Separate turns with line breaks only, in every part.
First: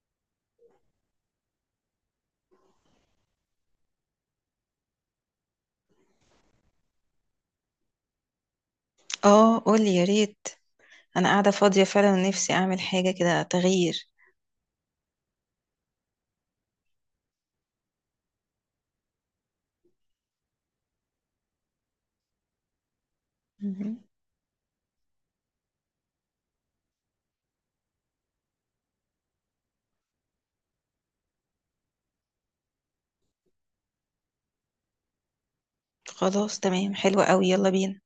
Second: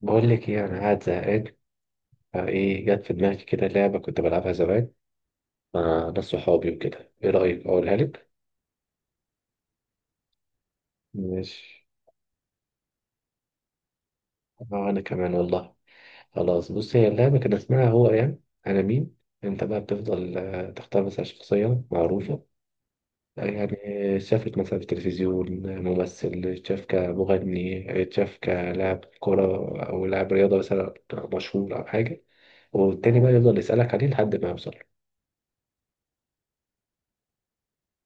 بقول لك ايه، انا قاعد زهقان. فايه جت في دماغي كده لعبه كنت بلعبها زمان مع ناس صحابي وكده. ايه رايك اقولها لك؟
اه، قولي يا ريت. انا قاعده فاضيه
ماشي.
فعلا، ونفسي اعمل حاجه كده، تغيير
اه انا كمان والله. خلاص، بص، هي اللعبه كان اسمها هو يعني انا مين. انت بقى بتفضل تختار مثلا شخصيه معروفه، يعني
مهم.
شافت مثلا في التلفزيون ممثل، شاف كمغني، شاف كلاعب كرة أو لاعب رياضة مثلا مشهور أو حاجة، والتاني بقى يفضل يسألك عليه لحد ما يوصل.
خلاص، تمام، حلوه قوي، يلا بينا.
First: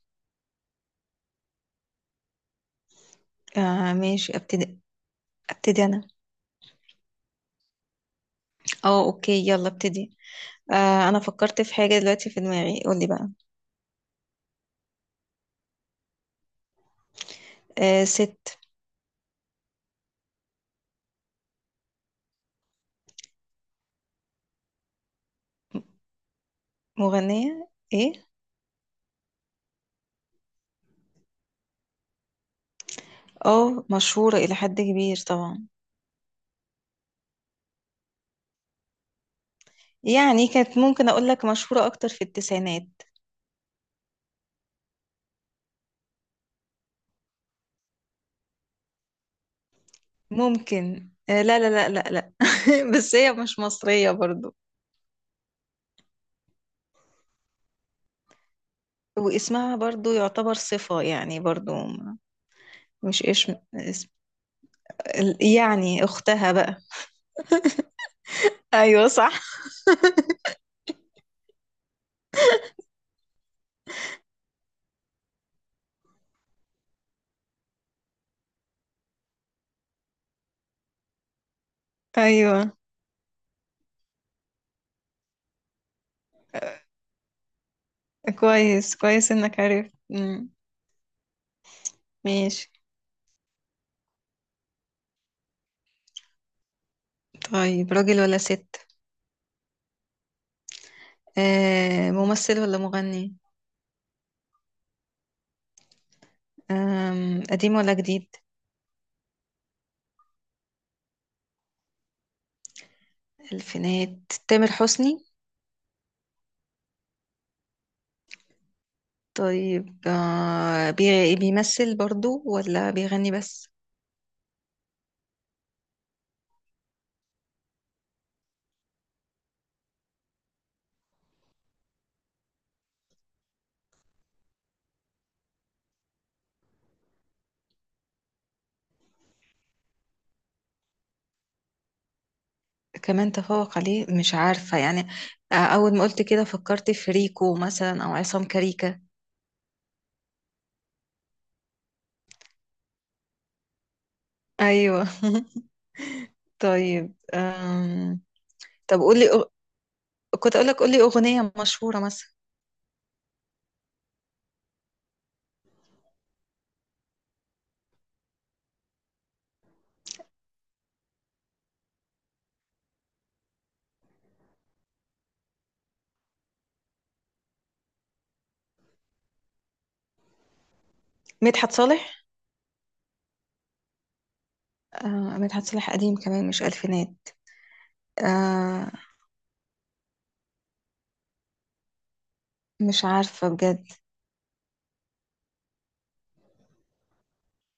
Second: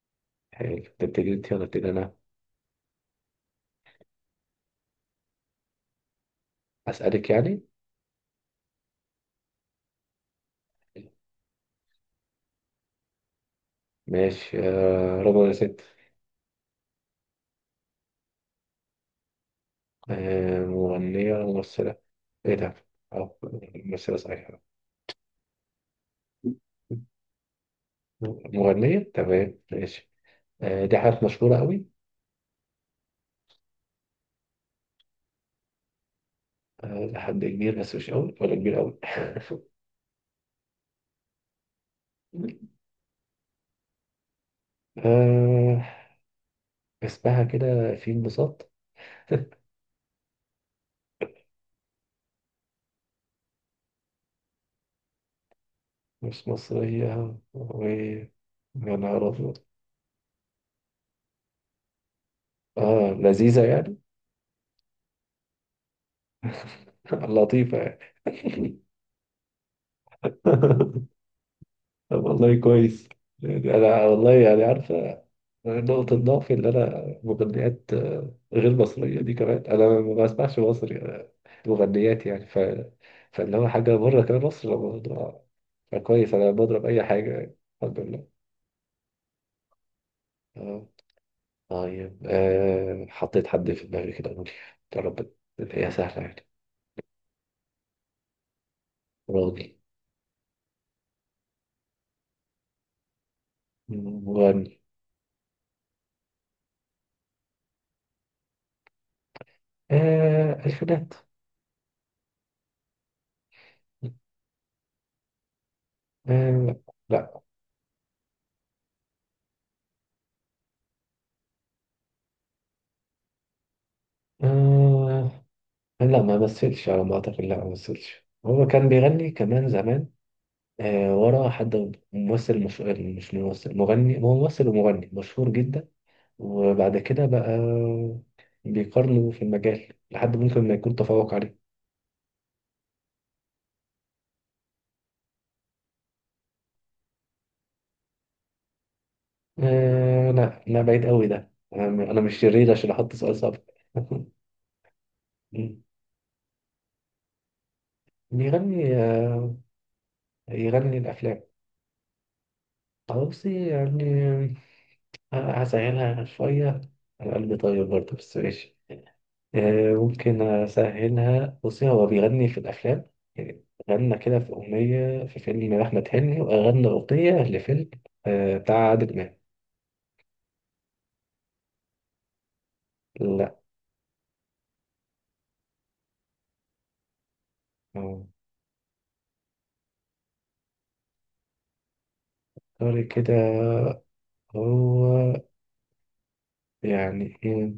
حلو، تبتدي أنت ولا أبتدي أنا؟
آه ماشي، ابتدي. ابتدي انا.
أسألك يعني.
اه، اوكي، يلا ابتدي. انا فكرت في حاجه دلوقتي في دماغي، قولي بقى.
ماشي. رضوى يا ست.
آه، ست.
مغنية ولا ممثلة؟ ايه ده؟ أو ممثلة صحيحة.
مغنيه، ايه.
مغنية، تمام، ماشي. دي حاجات مشهورة قوي.
اه، مشهوره الى حد كبير طبعا.
لحد كبير بس مش قوي ولا كبير قوي.
يعني كانت ممكن اقول لك مشهوره اكتر في التسعينات.
آه، اسمها كده في انبساط.
ممكن. لا لا لا لا لا. بس هي مش مصريه برضو.
مش مصرية و يا نهار أبيض.
واسمها برضو يعتبر صفة يعني، برضو.
اه
مش اسم
لذيذة يعني.
اسم. يعني اختها بقى.
لطيفة يعني.
ايوه، صح.
طب والله كويس. يعني انا والله يعني عارفه نقطة ضعفي، اللي أنا مغنيات غير مصرية دي كمان أنا ما بسمعش مصري، مغنيات يعني
ايوه.
فاللي هو حاجة بره كمان مصر الموضوع. فكويس، أنا بضرب أي حاجة يعني. الحمد لله.
كويس كويس انك عرفت. مم.
آه، طيب،
ماشي.
حطيت حد في دماغي كده، قولي. يا رب، هي سهلة يعني.
طيب، راجل ولا ست؟
راضي.
آه، ممثل ولا مغني؟
مغني.
قديم ولا جديد؟
الفينات.
الفينات. تامر حسني؟
آه، لا.
طيب، بيمثل برضو ولا بيغني بس؟
آه، لا، ما مثلش على ما أعتقد. لا ما مثلش، هو كان بيغني كمان زمان ورا حد ممثل. مش ممثل، مغني. هو ممثل ومغني مشهور جدا، وبعد كده بقى بيقارنوا في المجال لحد ممكن ما يكون تفوق عليه.
كمان تفوق عليه، مش عارفة يعني. أول ما قلت كده فكرت في ريكو مثلا أو عصام كاريكا.
آه لا لا، بعيد قوي ده. انا أنا مش شرير عشان احط سؤال صعب.
أيوة. طيب.
بيغني
طب قولي. كنت اقول لك
يغني
قولي
الافلام.
اغنيه مشهوره مثلا.
بصي يعني، هسهلها شويه. انا قلبي طيب برضه بس ماشي. ممكن أسهلها. بصي، هو بيغني في الأفلام يعني، غنى كده في أغنية في فيلم أحمد حلمي، وغنى أغنية لفيلم بتاع عادل إمام.
مدحت صالح؟
لا.
آه، مدحت صالح قديم كمان، مش الفينات.
آه،
آه.
سوري
مش
كده.
عارفه بجد.
هو يعني إيه،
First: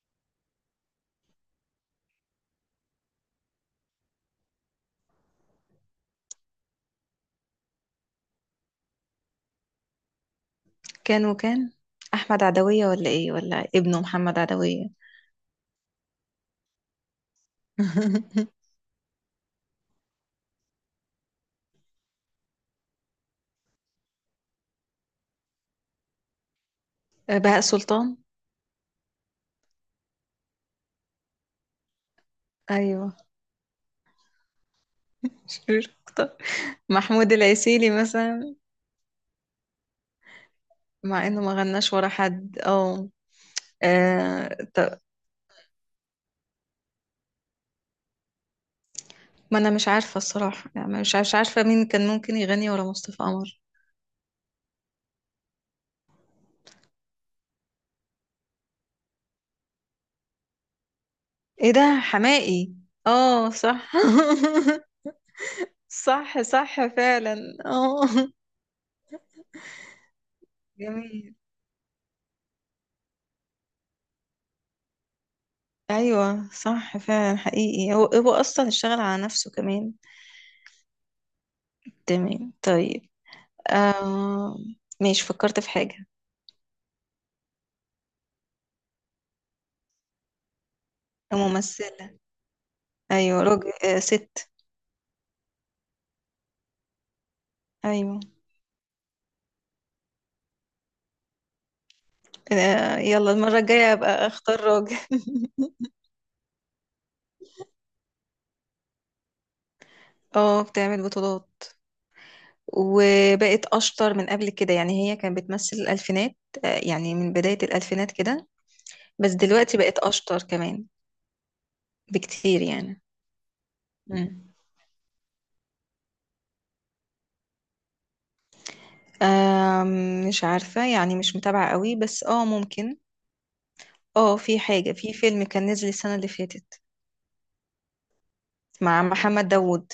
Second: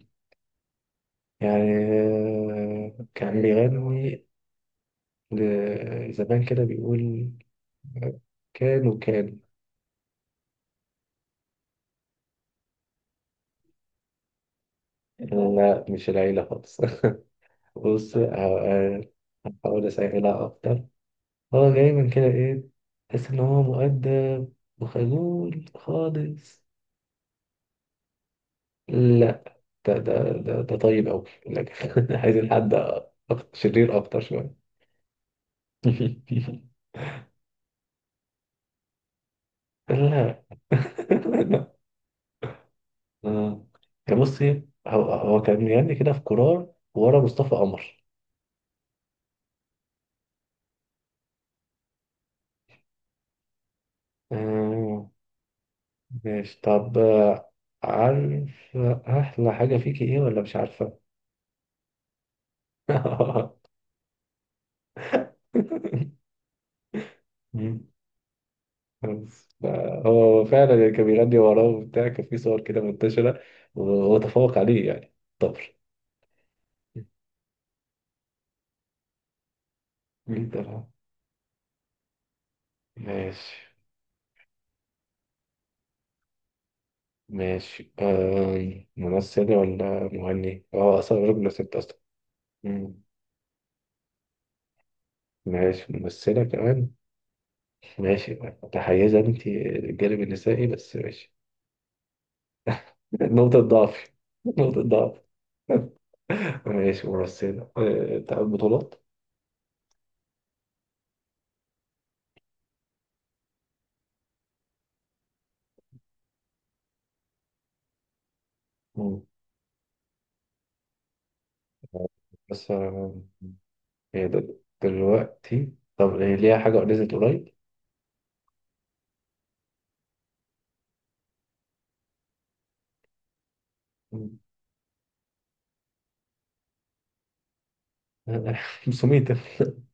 يعني كان بيغني زمان كده بيقول كان وكان.
كان وكان. احمد عدويه ولا ايه؟ ولا ابنه محمد عدويه؟
لا مش العيلة خالص. بص، آه، هحاول أسهلها أكتر. هو دايما كده ايه، تحس ان هو مؤدب وخجول خالص.
بهاء سلطان؟
لا، ده طيب أوي لكن عايزين حد
ايوه.
أكتر شرير، أكتر شوية.
شرير اكتر. محمود العسيلي مثلا؟
لا.
مع انه ما
لا.
غناش ورا حد، اه.
آه. كان، بصي،
طب.
هو كان يعني كده في قرار ورا مصطفى قمر.
ما انا مش عارفه الصراحه يعني، مش عارفه مين كان ممكن يغني ورا مصطفى قمر.
آه. ماشي. طب، عارف أحلى حاجة فيكي إيه ولا مش عارفة؟
ايه ده؟ حماقي؟ اه، صح. صح صح فعلا.
مم.
اه.
هو فعلا اللي كان
جميل.
بيغني وراه وبتاع، كان في صور كده منتشرة وتفوق عليه يعني. طبر.
ايوه، صح فعلا، حقيقي، هو اصلا اشتغل على نفسه كمان.
مين ده بقى؟
تمام، طيب.
ماشي
آه. ماشي، فكرت في حاجه.
ماشي. آه، ممثلة ولا مغني؟ اه أصلا راجل ولا ست أصلا؟
ممثله.
مم.
ايوه، راجل، آه، ست.
ماشي، ممثلة كمان.
ايوه.
ماشي. متحيزة أنت للجانب النسائي بس ماشي.
يلا المره
نقطة
الجايه
ضعف،
ابقى اختار
نقطة
راجل.
ضعف. ماشي. ممثلة، آه، بتاعت بطولات.
اه، بتعمل بطولات. وبقت اشطر من قبل كده، يعني هي كانت بتمثل الالفينات. يعني من بدايه الالفينات كده.
مم.
بس دلوقتي بقت اشطر كمان. بكتير
بس
يعني.
آه،
مم.
دلوقتي طب هي ليها حاجة نزلت قريب؟
آم، مش عارفة يعني، مش متابعة قوي، بس اه ممكن. اه، في حاجة في فيلم كان نزل السنة اللي فاتت مع
500،
محمد داوود.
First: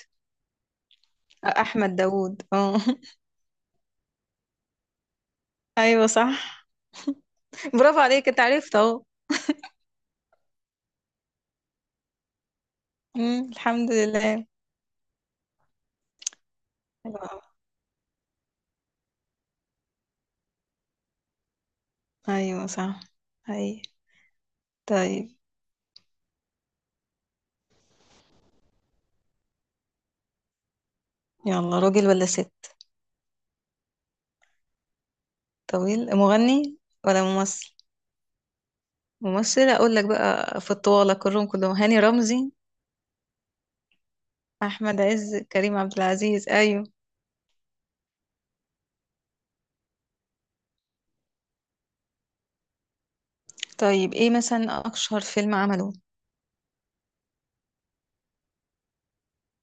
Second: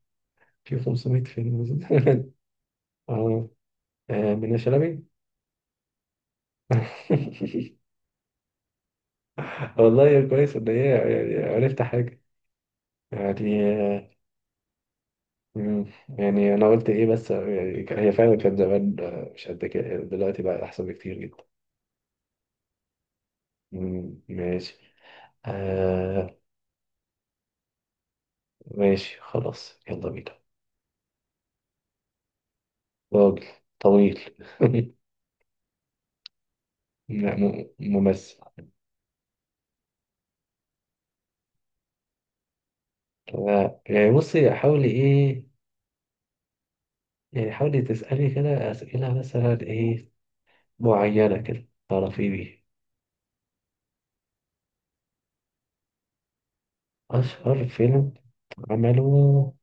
في 500 فيلم نزل.
أحمد داوود، اه.
اه، من شلبي.
أيوة، صح. برافو عليك، انت عرفت اهو.
والله يا كويس ان هي يعني عرفت حاجة
مم،
يعني،
الحمد لله.
مم، يعني انا قلت ايه
حلو
بس
أوي.
يعني هي فعلا كانت زمان مش قد كده، يعني دلوقتي بقى احسن بكتير جدا.
أيوة صح. أي.
مم، ماشي.
طيب.
آه. ماشي خلاص، يلا بينا.
يلا، راجل ولا ست؟
راجل، طويل.
طويل. مغني ولا
لا،
ممثل؟
ممثل.
ممثل، أقول لك بقى في الطوالة كلهم كلهم: هاني رمزي،
لا، يعني بصي، حاولي
أحمد عز،
ايه،
كريم عبد العزيز، أيوة.
يعني حاولي تسألي كده أسئلة مثلا ايه معينة كده تعرفي بيه.
طيب، ايه مثلا أشهر فيلم عمله؟
أشهر فيلم عمله؟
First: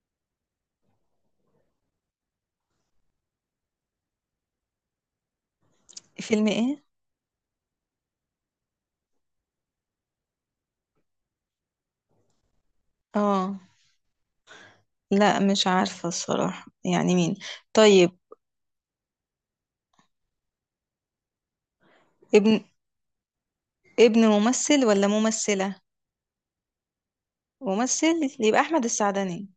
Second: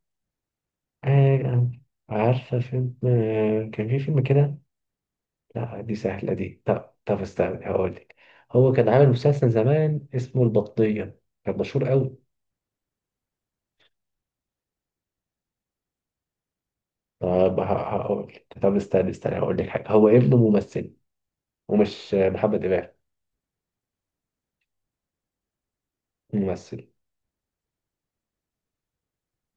آه، عارفة فيلم، آه، كان في فيلم كده. لا دي سهلة
فيلم
دي.
ايه؟
لا طب استنى هقولك. هو كان عامل مسلسل زمان اسمه البطية، كان مشهور أوي.
اه، لا، مش عارفة الصراحة يعني مين.
طب
طيب.
هقولك، طب استنى استنى، هقولك حاجة، هو ابنه ممثل. ومش
ابن
محمد إمام.
ابن ممثل ولا ممثلة؟
ممثل.
ممثل. يبقى أحمد السعدني.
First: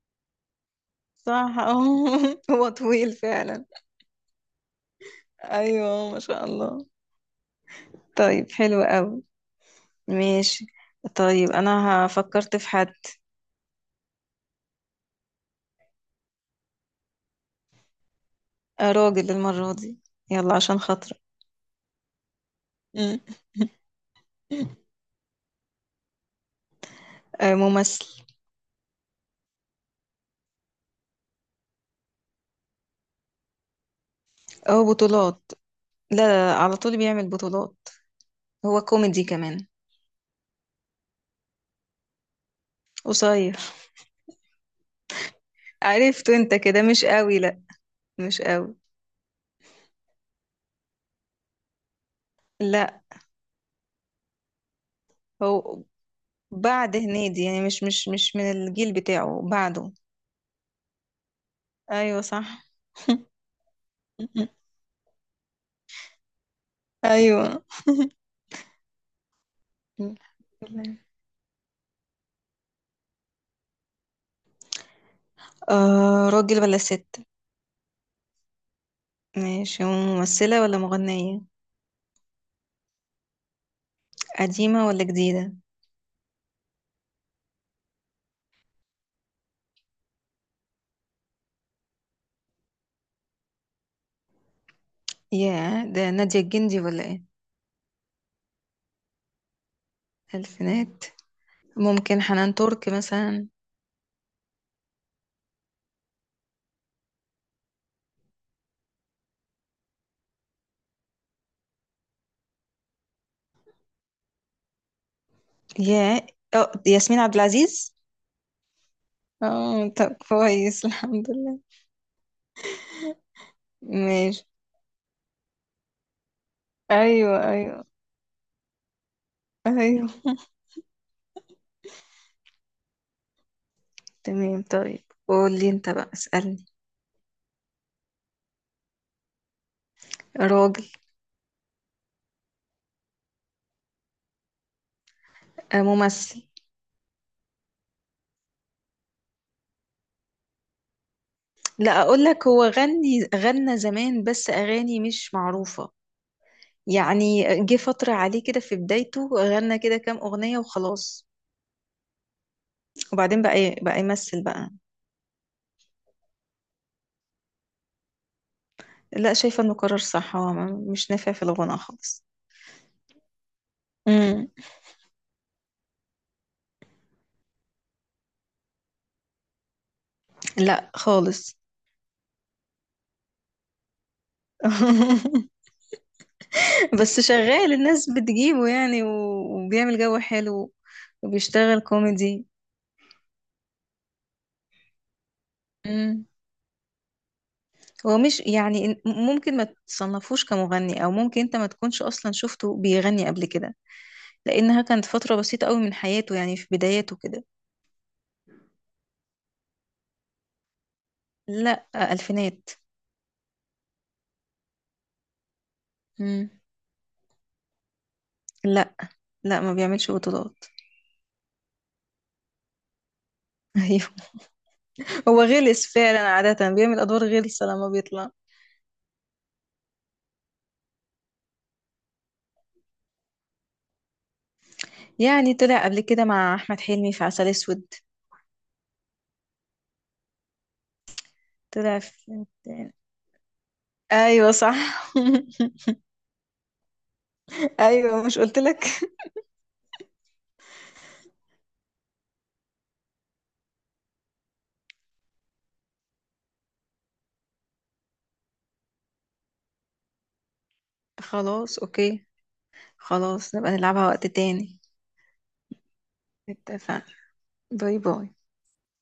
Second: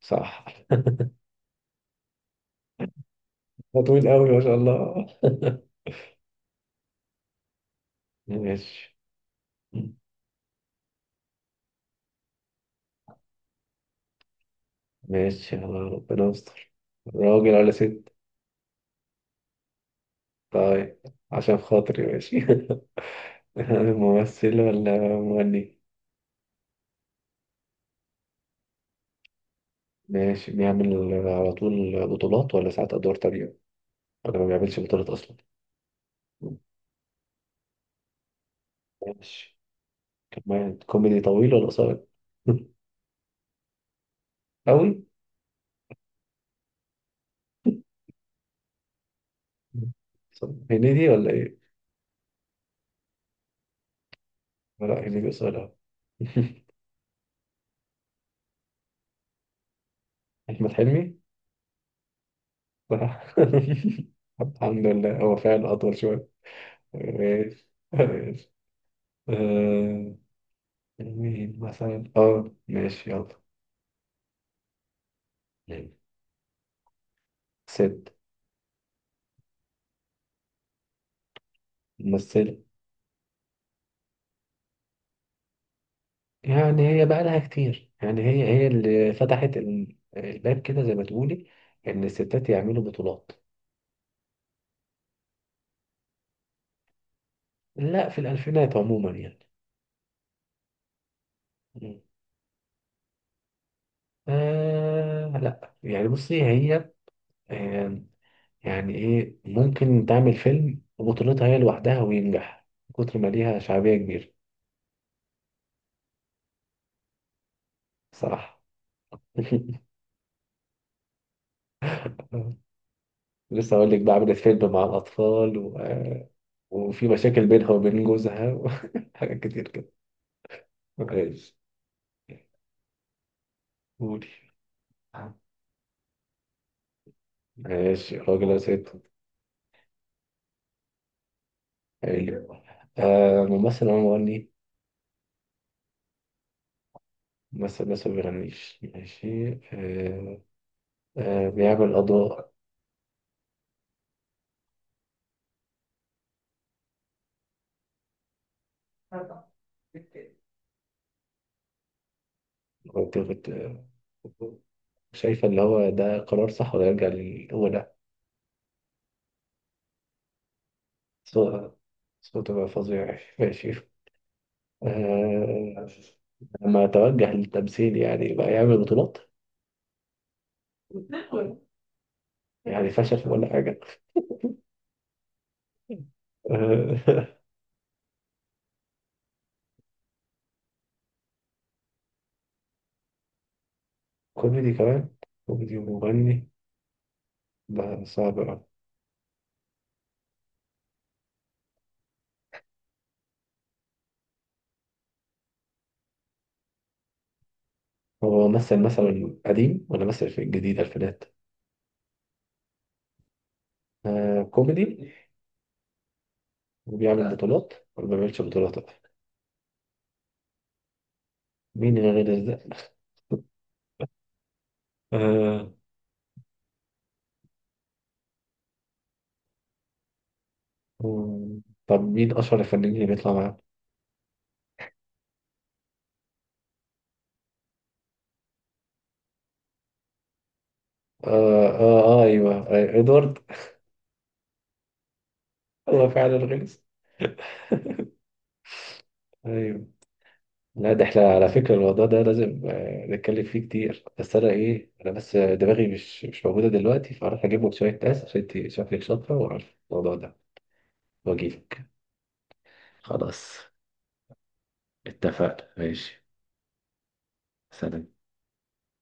صح.
صح. اه. هو طويل فعلا.
ده طويل أوي ما شاء الله.
ايوه، ما شاء الله. طيب، حلو
ماشي
قوي. ماشي. طيب، انا فكرت في حد.
ماشي. يلا ربنا يستر. راجل ولا ست؟
راجل المرة دي. يلا عشان
طيب،
خاطرك.
عشان خاطري ماشي.
مم.
ممثل ولا مغني؟
ممثل.
ماشي. بيعمل على طول بطولات، ولا ساعات أدوار تانية، ولا ما بيعملش
اه،
بطولات أصلا؟
بطولات. لا لا، لا، على طول بيعمل بطولات. هو كوميدي
ماشي.
كمان.
كمان كوميدي. طويل ولا قصير؟
قصير.
أوي.
عرفته انت كده، مش قوي، لا. مش قوي.
طب هنيدي ولا إيه؟
لا.
لا هنيدي قصير أوي.
هو بعد هنيدي يعني، مش من الجيل بتاعه، بعده.
أحمد حلمي.
ايوه، صح.
صح. الحمد لله هو فعلا أطول شوية.
ايوه.
ماشي ماشي. أه، مين مثلا؟ اه ماشي يلا. مم.
راجل ولا ست؟
ست.
ماشي، ممثلة ولا مغنية؟
ممثلة.
قديمة ولا جديدة؟
يعني هي بقى لها كتير، يعني هي اللي فتحت الباب كده زي ما تقولي إن الستات يعملوا بطولات.
يا ده، نادية الجندي ولا ايه؟
لا، في الألفينات عموما يعني.
الفينات.
مم.
ممكن حنان ترك مثلا؟
آه لا، يعني بصي هي، آه، يعني إيه، ممكن تعمل فيلم بطولتها هي لوحدها وينجح من كتر ما ليها شعبية كبيرة.
يا. اه، ياسمين عبد العزيز.
صراحة.
اه، طب كويس، الحمد لله.
لسه أقول لك بقى، عملت
ماشي.
فيلم مع الأطفال وفي
ايوه،
مشاكل بينها
ايوه.
وبين جوزها وحاجات كتير كده.
ايوه.
ماشي. قولي.
تمام، طيب، قول لي انت بقى، اسألني.
ماشي، راجل أو ست؟
راجل.
حلو. آه، ممثل أو مغني؟
ممثل.
ممثل بس ما بيغنيش، ماشي. آه، آه بيعمل
لا، اقول لك
أضواء.
هو غني غنى زمان، بس اغاني مش معروفة. يعني جه فترة عليه كده في بدايته، غنى كده كام اغنية وخلاص.
كنت
وبعدين
كنت
بقى بقى يمثل بقى.
شايفة اللي هو ده قرار صح ولا يرجع للأولى؟
لا، شايفة انه قرار صح، هو مش نافع في
صوت-
الغنى خالص.
صوته بقى فظيع. ماشي.
امم.
آه، لما توجه للتمثيل، يعني بقى يعمل بطولات؟
لا خالص.
يعني فشل ولا حاجة؟
بس
آه،
شغال، الناس بتجيبه يعني، وبيعمل جو حلو. وبيشتغل كوميدي.
كوميدي كمان. كوميدي ومغني، ده
هو
صعب
مش
أوي.
يعني ممكن ما تصنفوش كمغني، او ممكن انت ما تكونش اصلا شفته بيغني قبل كده. لانها كانت فترة بسيطة قوي من حياته، يعني في بداياته كده.
هو مثل مثلا قديم، ولا مثل في الجديد ألفينات؟
لا، الفينات.
آه كوميدي.
مم.
وبيعمل بطولات ولا ما بيعملش بطولات؟
لا، لا ما بيعملش بطولات.
مين اللي غير ده؟
ايوه. هو
آه.
غلس فعلا، عادة بيعمل ادوار غلسة لما بيطلع.
مم، طب مين أشهر الفنانين اللي بيطلع معاه؟
يعني طلع قبل كده مع احمد حلمي في عسل اسود.
آه,
طلع
آه,
في.
أيوه، إدوارد.
ايوه، صح.
هو فعلا غلس.
ايوه، مش قلت لك؟
أيوه. لا ده احنا على فكرة الموضوع ده لازم، نتكلم فيه كتير، بس انا ايه، انا بس دماغي مش موجودة دلوقتي، فاروح اجيب لك شوية ناس، عشان انت شكلك شاطرة وعارفة الموضوع ده،
خلاص،
واجيلك.
اوكي. خلاص،
خلاص،
نبقى نلعبها وقت تاني.
اتفقنا. ماشي.
اتفقنا. باي
سلام.
باي.